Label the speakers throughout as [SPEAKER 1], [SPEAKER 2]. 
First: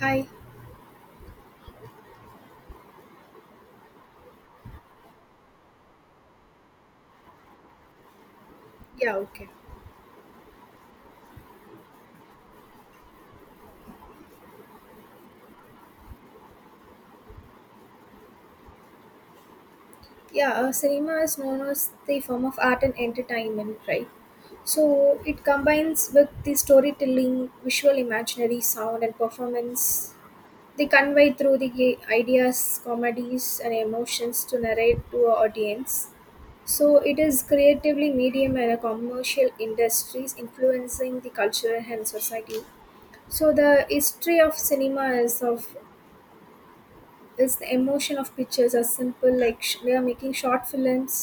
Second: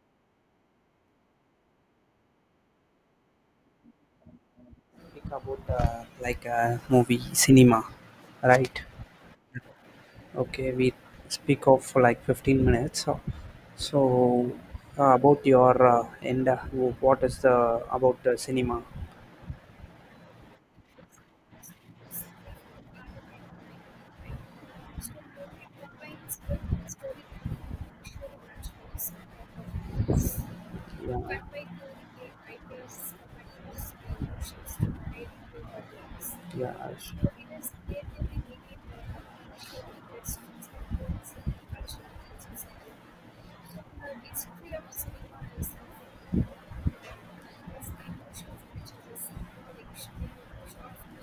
[SPEAKER 1] Hi.
[SPEAKER 2] Speak about like movie cinema, right?
[SPEAKER 1] Yeah, okay.
[SPEAKER 2] Okay, we speak of like 15 minutes so, so about your end, what is the about the cinema?
[SPEAKER 1] Yeah, cinema is known as the form of art and entertainment, right? So it combines with the storytelling, visual imaginary, sound, and performance. They convey through
[SPEAKER 2] Yeah.
[SPEAKER 1] the ideas, comedies, and emotions to narrate to our audience.
[SPEAKER 2] Yeah.
[SPEAKER 1] So it is creatively medium and a commercial industries influencing the culture and society. So the history of cinema is of is the emotion of pictures are simple like we are making short films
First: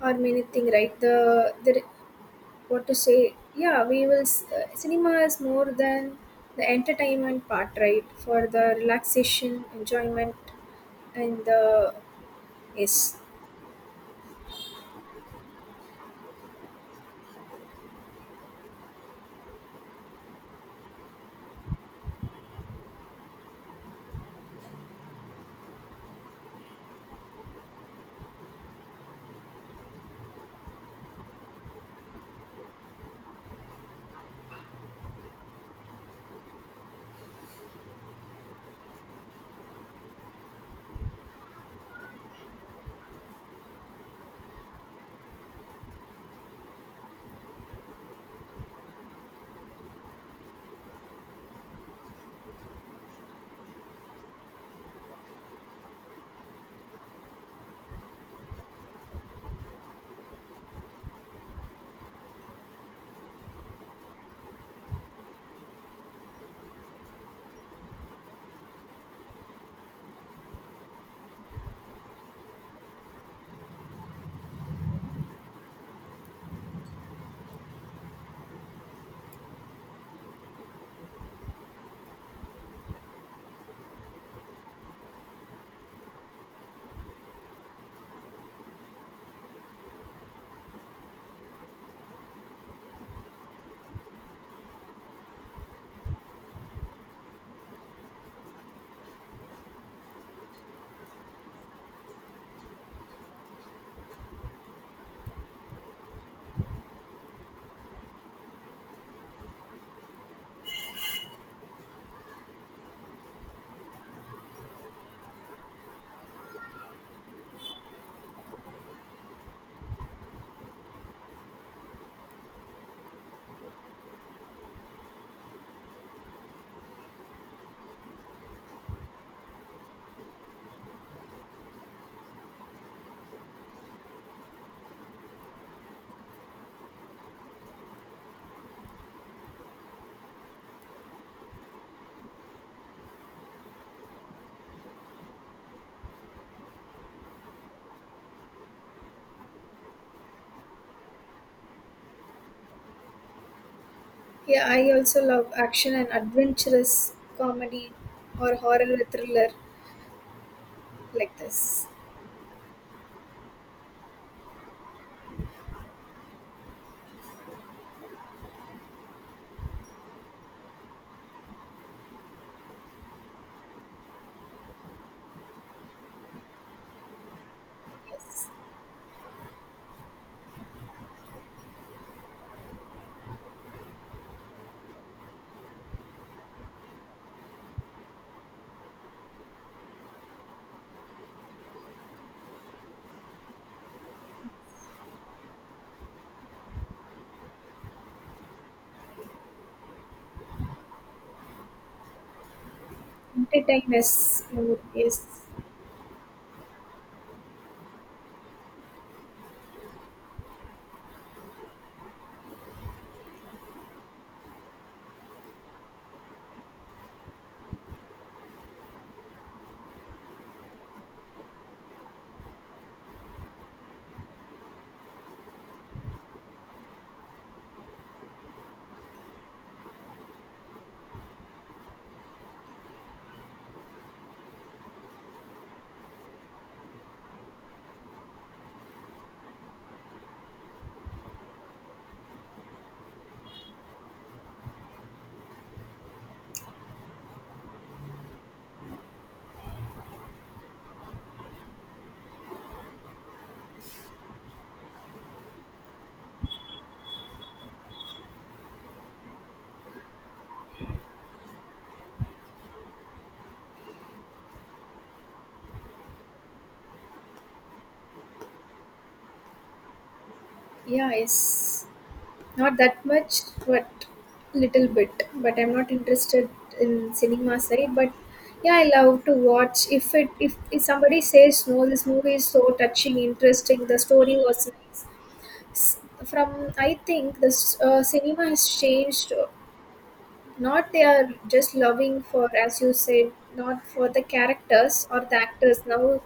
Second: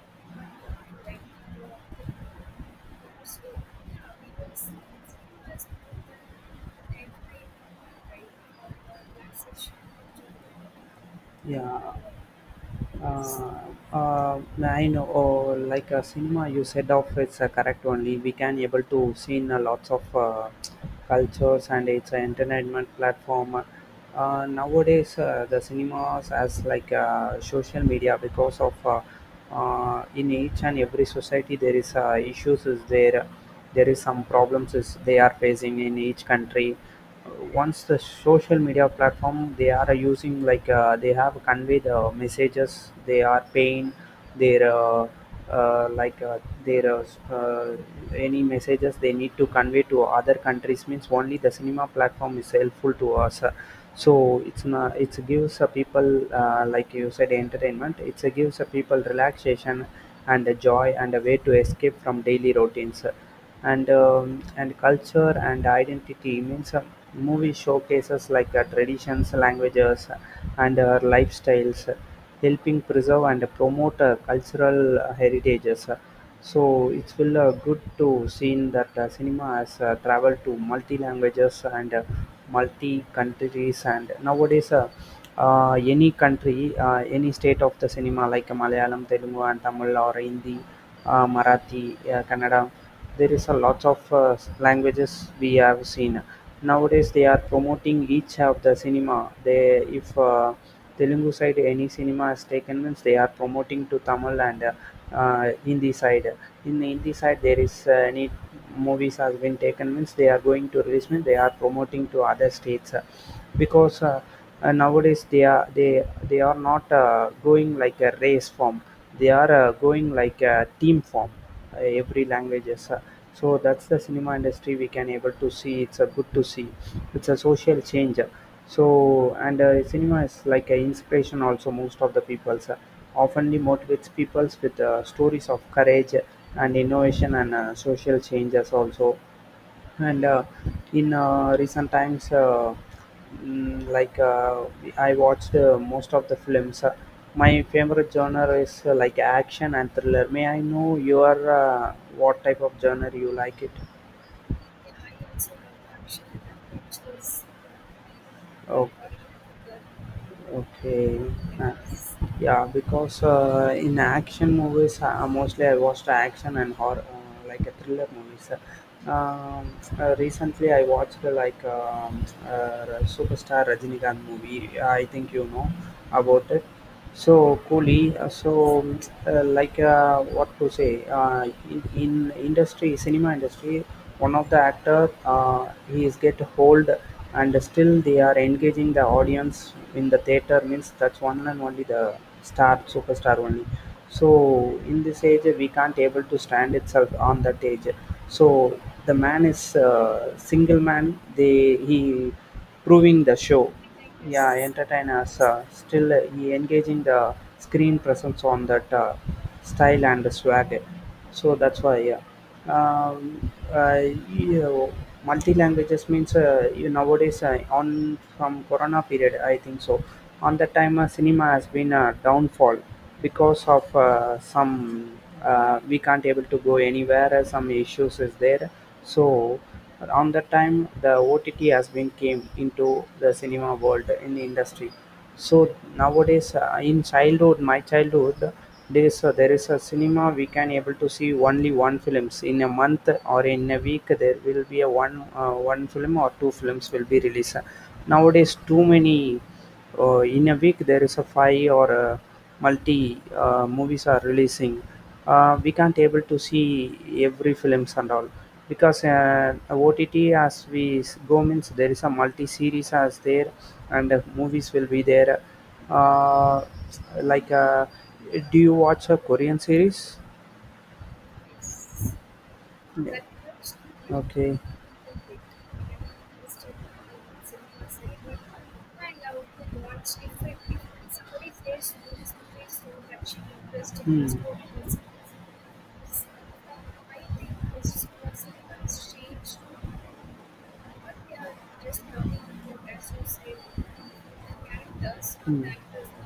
[SPEAKER 1] or many thing right the what to say yeah we will cinema is more than the entertainment part right for the relaxation enjoyment and
[SPEAKER 2] Yeah.
[SPEAKER 1] the yes
[SPEAKER 2] uh, I know, oh, like a cinema, you said of it's correct only. We can able to see lots of cultures, and it's an entertainment platform. Nowadays, the cinemas as like social media because of in each and every society there is issues is there, there is some problems is they are facing in each country. Once the social media platform they are using like, they have convey the messages they are paying their uh, like uh, their uh, any messages they need to convey to other countries means only the cinema platform is helpful to us. So it's not it gives a people, like you said, entertainment, it's a gives a people relaxation and a joy and a way to escape from daily routines, and culture and identity means a movie showcases like traditions, languages, and lifestyles, helping preserve and promote cultural heritages. So it's will good to see in that cinema has traveled to multi languages and multi countries. And nowadays, any country, any state of the cinema like Malayalam, Telugu, and Tamil, or Hindi, Marathi, Kannada, there is a lot of languages we have seen. Nowadays they are promoting each of the cinema. They, if Telugu side any cinema is taken means they are promoting to Tamil and Hindi side. In the Hindi side there is any movies has been taken means they are going to release means they are promoting to other states, because nowadays they are not going like a race form. They are going like a team form, every languages, so that's the cinema industry we can able to see. It's a good to see. It's a social change, so. And cinema is like an inspiration also. Most of the people's oftenly motivates peoples with stories of courage, and innovation, and social changes also. And in recent times, mm, like uh, I watched most of the films. My favorite genre is like action and thriller. May I know your, what type of genre you like it?
[SPEAKER 1] yeah I also love action and adventurous comedy or
[SPEAKER 2] Okay.
[SPEAKER 1] horror thriller
[SPEAKER 2] Okay,
[SPEAKER 1] like this.
[SPEAKER 2] nice. Yeah, because in action movies, mostly I watched action and horror, like a thriller movies. Recently, I watched superstar Rajinikanth movie. I think you know about it. So Kohli,
[SPEAKER 1] Yes,
[SPEAKER 2] what to say, in, industry, cinema industry, one of the actor he is get hold, and still they are engaging the audience in the theater means that's one and only the star superstar only. So in this age we can't able to stand itself on that age. So the man is single man. They he proving the show,
[SPEAKER 1] entertain us.
[SPEAKER 2] yeah, entertain
[SPEAKER 1] Yes.
[SPEAKER 2] us, still he engaging the screen presence on that style and swag. So that's why, yeah. um, uh, you Multi languages means, you nowadays, on from corona period, I think so. On that time cinema has been a downfall because of some, we can't able to go anywhere, some issues is there. So around that time, the OTT has been came into the cinema world in the industry. So nowadays, my childhood, there is a cinema we can able to see only one films in a month or in a week. There will be a one film or two films will be released. Nowadays, too many. In a week there is a five or a multi movies are releasing. We can't able to see every films and all because OTT as we go means there is a multi series as there, and movies will be there, uh, like do you watch a Korean series?
[SPEAKER 1] Yeah, yes. Not that
[SPEAKER 2] Yeah.
[SPEAKER 1] much, but
[SPEAKER 2] Okay.
[SPEAKER 1] little bit. But I'm not interested in cinema side. But yeah, I love to watch. If it if somebody says no, this movie is so touching, interesting. The story was nice. From I think this cinema has changed. Not they are just loving for as you said, not for the characters or the actors. Now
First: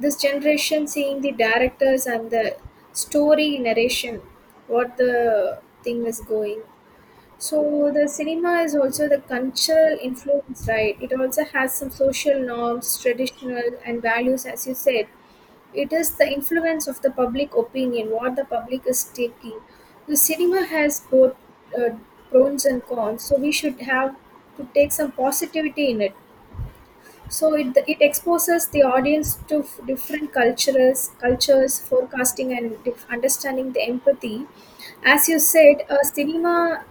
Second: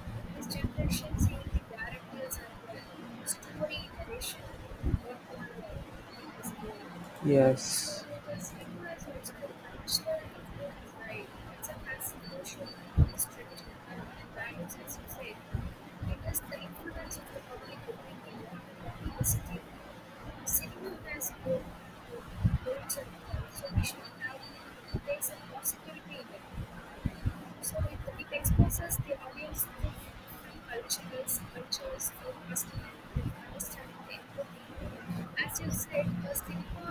[SPEAKER 1] this generation seeing the directors and the story narration, what the thing is going. So
[SPEAKER 2] Yes.
[SPEAKER 1] the cinema is also the cultural influence, right? It also has some social norms, traditional and values, as you said. It is the influence of the public opinion, what the public is taking. The cinema has both uh, pros and cons, so we should have to take some positivity in it. So it exposes the audience to different cultures, forecasting and understanding the empathy. As you said, cinema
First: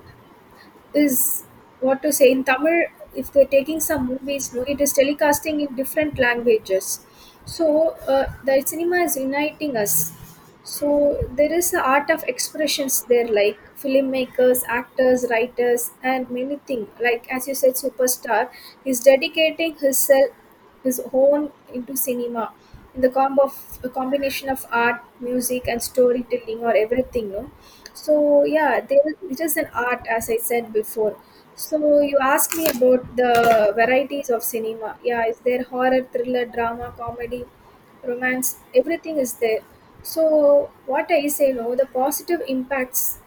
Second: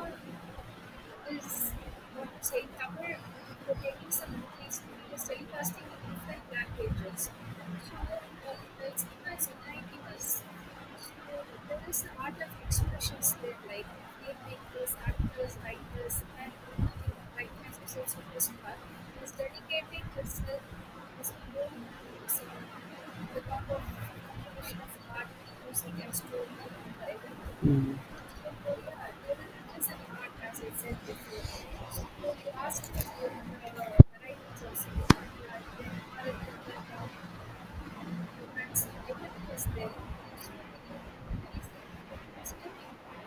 [SPEAKER 1] is what to say in Tamil. If they're taking some movies, no, it is telecasting in different languages. So the cinema is uniting us. So there is the art of expressions there, like filmmakers, actors, writers, and many things. Like as you said, superstar is dedicating himself, his own into cinema in the combo of a combination of art, music, and storytelling, or everything. No,
[SPEAKER 2] Mm.
[SPEAKER 1] so yeah, there it is an art, as I said before. So you asked me about the varieties of cinema. Yeah, is there horror, thriller, drama, comedy, romance? Everything is there. So what I say, no, the positive impacts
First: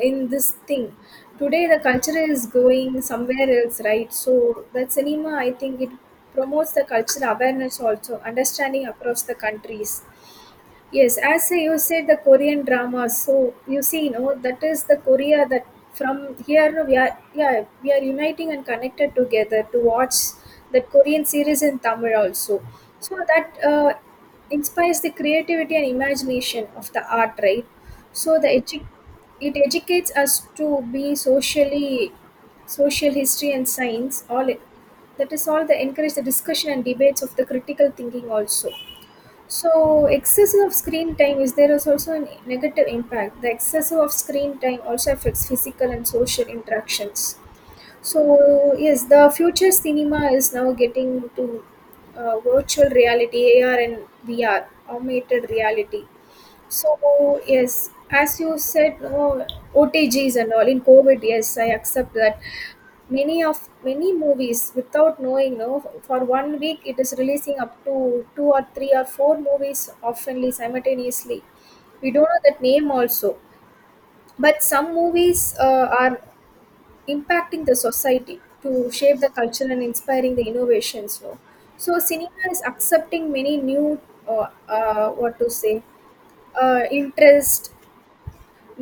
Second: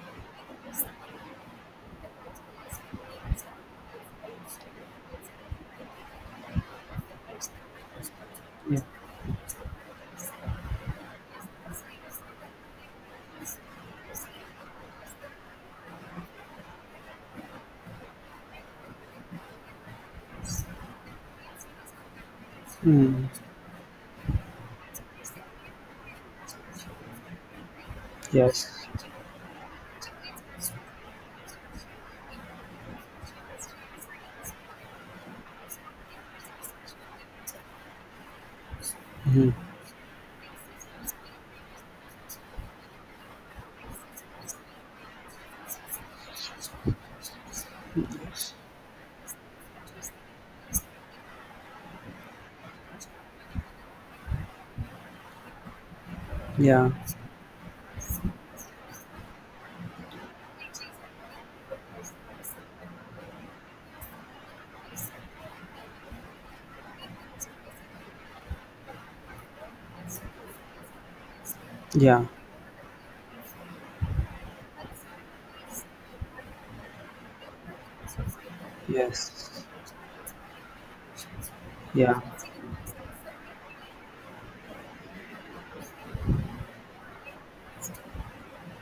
[SPEAKER 1] in this thing. Today the culture is going somewhere else, right? So that cinema, I think it promotes the cultural awareness also,
[SPEAKER 2] Yeah.
[SPEAKER 1] understanding across the countries. Yes, as you said, the Korean drama. So you see, you know that is the Korea that from here no, we are yeah we are uniting and connected together to watch that Korean series in Tamil also. So
[SPEAKER 2] Hmm.
[SPEAKER 1] that inspires the creativity and imagination of the art, right? So the
[SPEAKER 2] Yes.
[SPEAKER 1] it educates us to be socially social history and science all it, that is all the encourage the discussion and debates of the critical thinking also.
[SPEAKER 2] Mhm.
[SPEAKER 1] So, excessive of screen time is there is also a negative impact. The excessive of screen time also affects physical and social interactions.
[SPEAKER 2] Yes.
[SPEAKER 1] So, yes, the future cinema is now getting to virtual reality, AR and VR, augmented reality.
[SPEAKER 2] Yeah.
[SPEAKER 1] So, yes, as you said, no, OTGs and all in COVID, yes, I accept that many of many movies without knowing no for one week it is releasing up to two or three or four movies oftenly simultaneously. We
[SPEAKER 2] Yeah.
[SPEAKER 1] don't know that name also, but some movies are impacting the society to shape the
[SPEAKER 2] Yes.
[SPEAKER 1] culture and inspiring the innovations no. So
[SPEAKER 2] Yeah.
[SPEAKER 1] cinema is accepting many new what to say interest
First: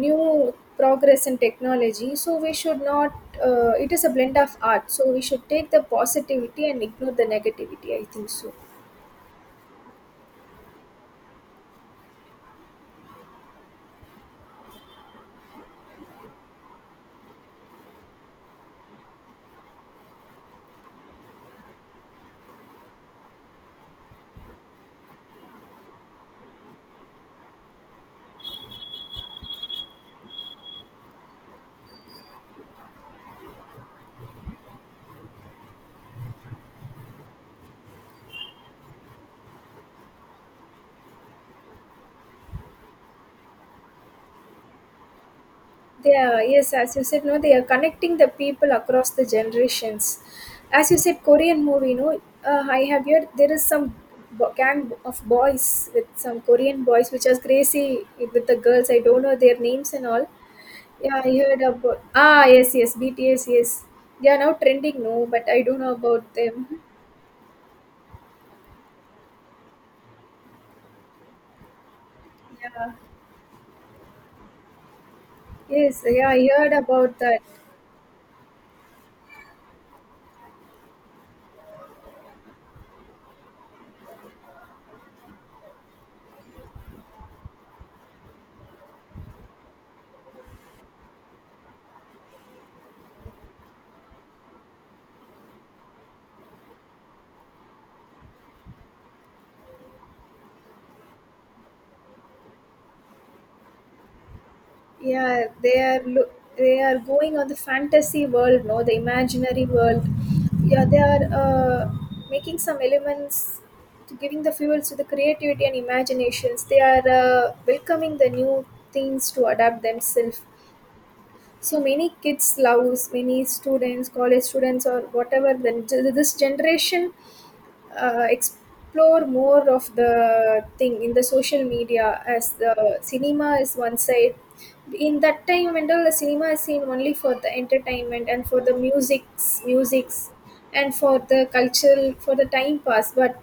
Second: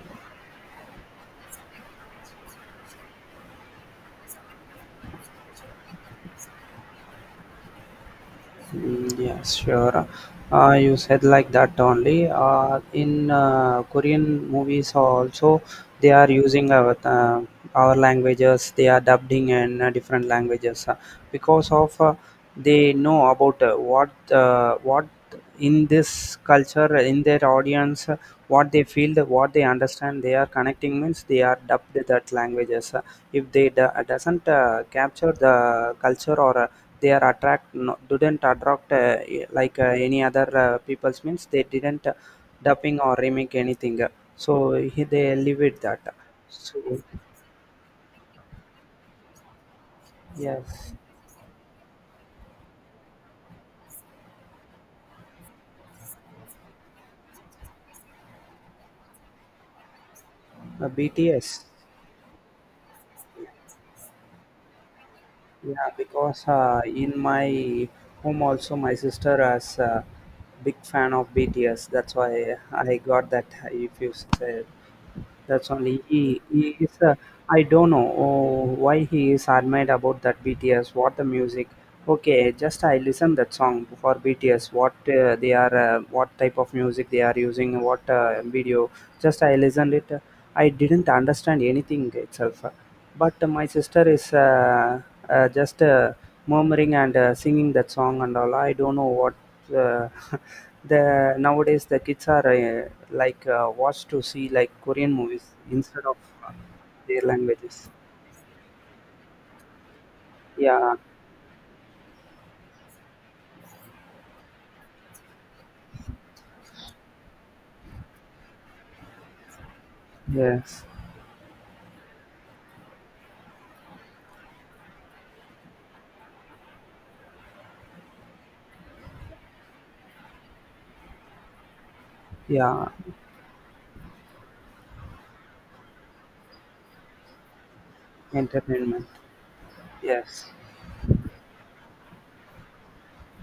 [SPEAKER 1] new progress in technology, so we should not it is a blend of art, so we should take the positivity and ignore the negativity, I think so.
[SPEAKER 2] Mm, yeah, sure. You said like that only. In Korean movies also, they are using our languages. They are dubbing in different languages because of they know about what in this culture, in their audience, what they feel, what they understand, they are connecting means they are dubbed that languages. If they do, doesn't capture the culture or they are attract no, didn't attract like any other people's means they didn't dubbing or remake anything. So he, they live with that.
[SPEAKER 1] They are, yes,
[SPEAKER 2] So
[SPEAKER 1] as you said, no, they are connecting the people across the generations. As
[SPEAKER 2] yes,
[SPEAKER 1] you said Korean movie no, I have heard there is some gang of boys with some Korean boys which are crazy with the girls, I don't know their names and all. Yeah, I heard
[SPEAKER 2] BTS.
[SPEAKER 1] about, ah, yes, yes, BTS, yes, they are now trending no, but I don't
[SPEAKER 2] Yeah,
[SPEAKER 1] know about
[SPEAKER 2] because
[SPEAKER 1] them.
[SPEAKER 2] in my home also my sister is a big fan of BTS. That's why
[SPEAKER 1] Yeah.
[SPEAKER 2] I got that. If you said that's only
[SPEAKER 1] Yes. Yeah.
[SPEAKER 2] he,
[SPEAKER 1] I
[SPEAKER 2] he
[SPEAKER 1] heard
[SPEAKER 2] is. A,
[SPEAKER 1] about that.
[SPEAKER 2] I don't know, oh, why he is admired about that BTS. What the music? Okay, just I listen that song for BTS. What what type of music they are using, what video. Just I listened it. I didn't understand anything itself. But my sister is just murmuring and singing that song and all. I don't know what, uh, the nowadays the kids are like watched to see like Korean movies
[SPEAKER 1] Yeah. They are
[SPEAKER 2] instead of
[SPEAKER 1] lo-
[SPEAKER 2] uh,
[SPEAKER 1] they are
[SPEAKER 2] their
[SPEAKER 1] going on the
[SPEAKER 2] languages.
[SPEAKER 1] fantasy world, no, the imaginary world. Yeah.
[SPEAKER 2] Yeah.
[SPEAKER 1] They are making some elements to giving the fuels to the creativity and imaginations. They are welcoming the new things to adapt themselves.
[SPEAKER 2] Yes.
[SPEAKER 1] So many kids loves many students, college students, or whatever. Then this generation explore more of the thing in the social media as
[SPEAKER 2] Yeah.
[SPEAKER 1] the cinema is one side. In that time when the cinema is seen only for the entertainment and for the
[SPEAKER 2] Entertainment.
[SPEAKER 1] musics
[SPEAKER 2] Yes.
[SPEAKER 1] and for the cultural for the time pass, but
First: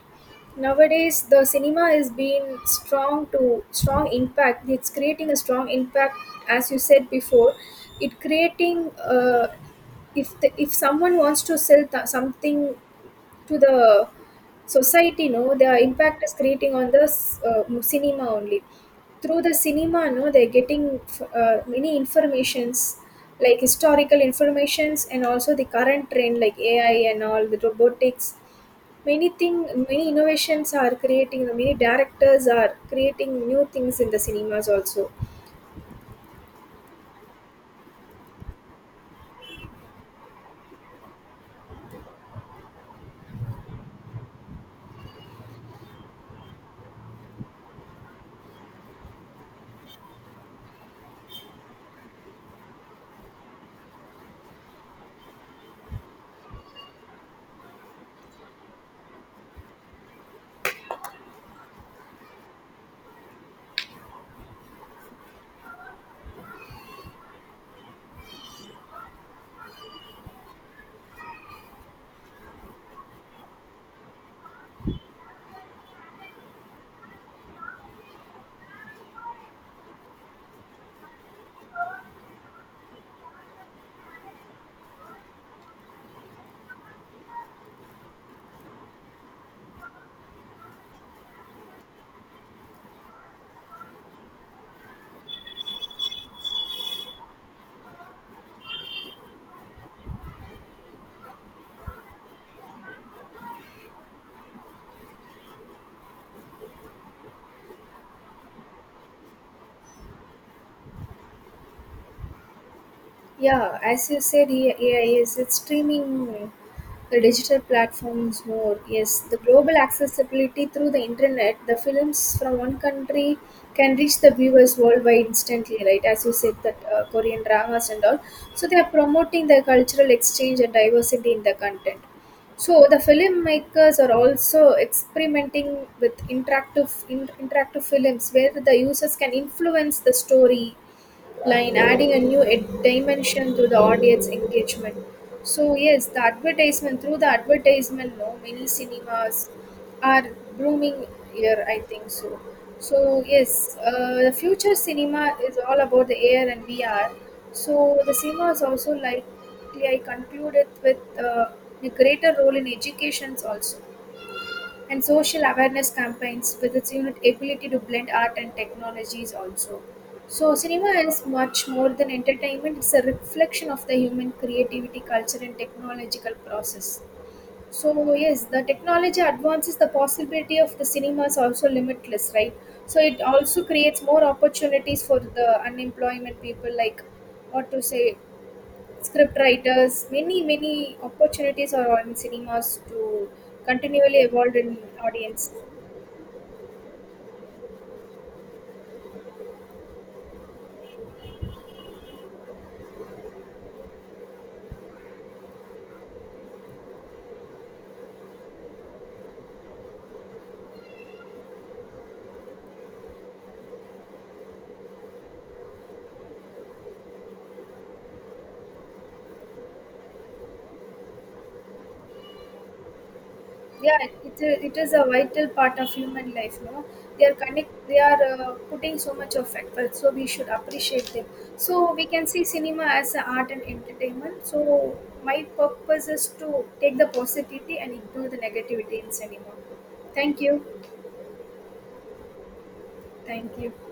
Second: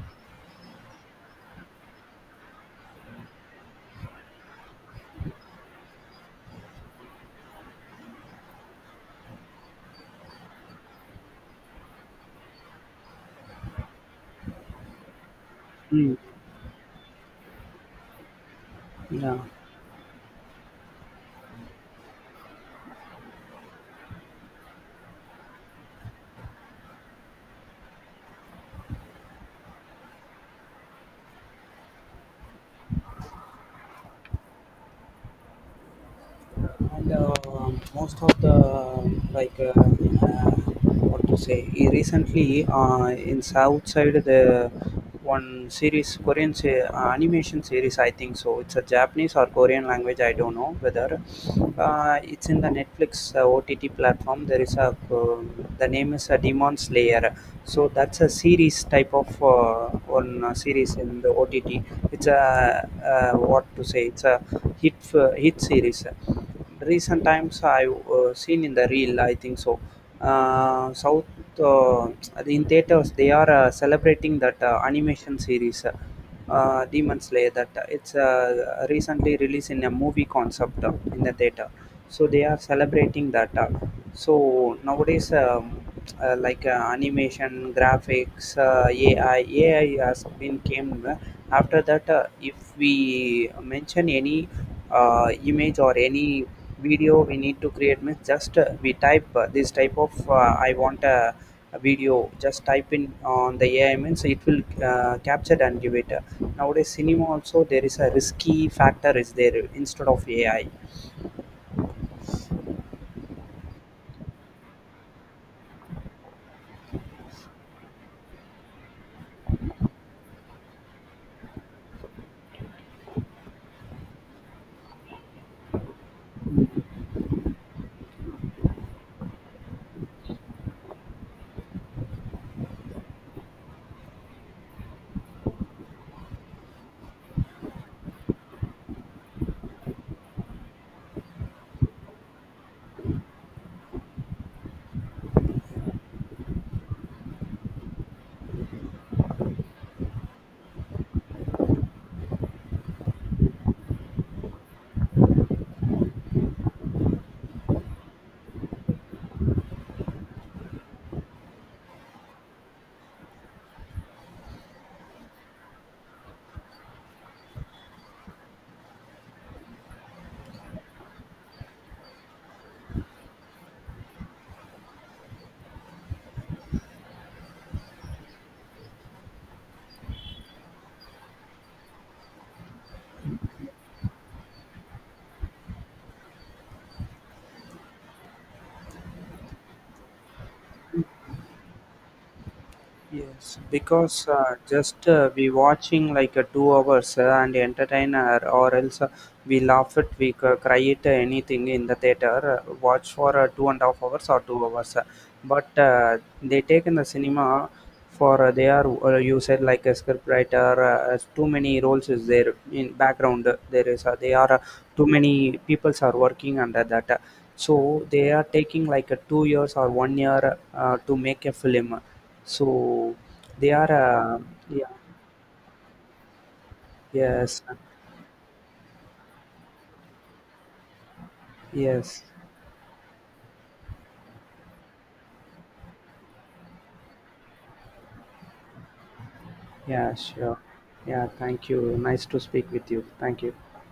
[SPEAKER 1] nowadays the cinema is being strong to strong impact, it's creating a strong impact. As you said before, it creating if if someone wants to sell something to the society no, the
[SPEAKER 2] Mm.
[SPEAKER 1] impact is creating on the cinema only.
[SPEAKER 2] Yeah.
[SPEAKER 1] Through the cinema no, they're getting many informations like historical informations and also the current trend like AI and all the robotics, many thing, many innovations are creating, many directors are creating new things in the cinemas also.
[SPEAKER 2] And most of the, like what to say, he recently, in south side the one series Korean animation series, I think so. It's a Japanese or Korean language, I don't know whether, it's in the Netflix OTT platform. There is a, um the name is a Demon Slayer. So that's a series type of one series in the OTT. It's a, what to say, it's a hit series, recent times I've seen in the reel, I think so. South, uh, in theaters they are celebrating that animation series, Demon Slayer. That it's recently released in a movie concept in the theater. So they are celebrating that, so nowadays, uh, like uh, animation graphics, AI has been came, after that, if we mention any image or any video we need to create means just we type this type of I want a video, just type in on the AI means it will capture and give it. Nowadays cinema also there is a risky factor is there instead of AI.
[SPEAKER 1] Yeah, as you said, yeah, yes, it's streaming the digital platforms more. Yes, the global accessibility through the internet, the films from one country can reach the viewers worldwide instantly, right? As you said, that Korean dramas and all. So they are promoting the cultural exchange and diversity in the content. So the filmmakers are also experimenting with interactive films where the users can influence the story line, adding a new dimension to the audience engagement. So yes, the advertisement through the advertisement, no many cinemas are blooming here. I think so. So yes, the future cinema is all about the AR and VR. So the cinema is also likely I concluded with a greater role in educations also. And social awareness campaigns with its unique ability to blend art and technologies also. So cinema is much more than entertainment, it's a reflection of the human creativity, culture and technological process. So yes, the technology advances the possibility of the cinema is also limitless, right? So it also creates more opportunities for the unemployment people like what to say script writers, many, many opportunities are on cinemas to
[SPEAKER 2] Yes,
[SPEAKER 1] continually
[SPEAKER 2] because
[SPEAKER 1] evolve in
[SPEAKER 2] just we
[SPEAKER 1] audience.
[SPEAKER 2] watching like 2 hours, and entertain her, or else, we laugh it, we cry it, anything in the theater. Watch for 2.5 hours or 2 hours, but they take in the cinema for, they are you said like a scriptwriter. As too many roles is there in background. There is they are too many peoples are working under that. So they are taking like a 2 years or 1 year to make a film. So they
[SPEAKER 1] Yeah,
[SPEAKER 2] are,
[SPEAKER 1] it
[SPEAKER 2] yeah,
[SPEAKER 1] is a vital part of human life no, they are
[SPEAKER 2] yes,
[SPEAKER 1] connect, they are putting so much of effort, so we should appreciate them. So we
[SPEAKER 2] yes,
[SPEAKER 1] can see cinema as an art and entertainment, so my purpose is to take the positivity and ignore the negativity in cinema.
[SPEAKER 2] yeah,
[SPEAKER 1] Thank
[SPEAKER 2] sure.
[SPEAKER 1] you.
[SPEAKER 2] Yeah, thank you. Nice to speak with you. Thank you.
[SPEAKER 1] Thank you.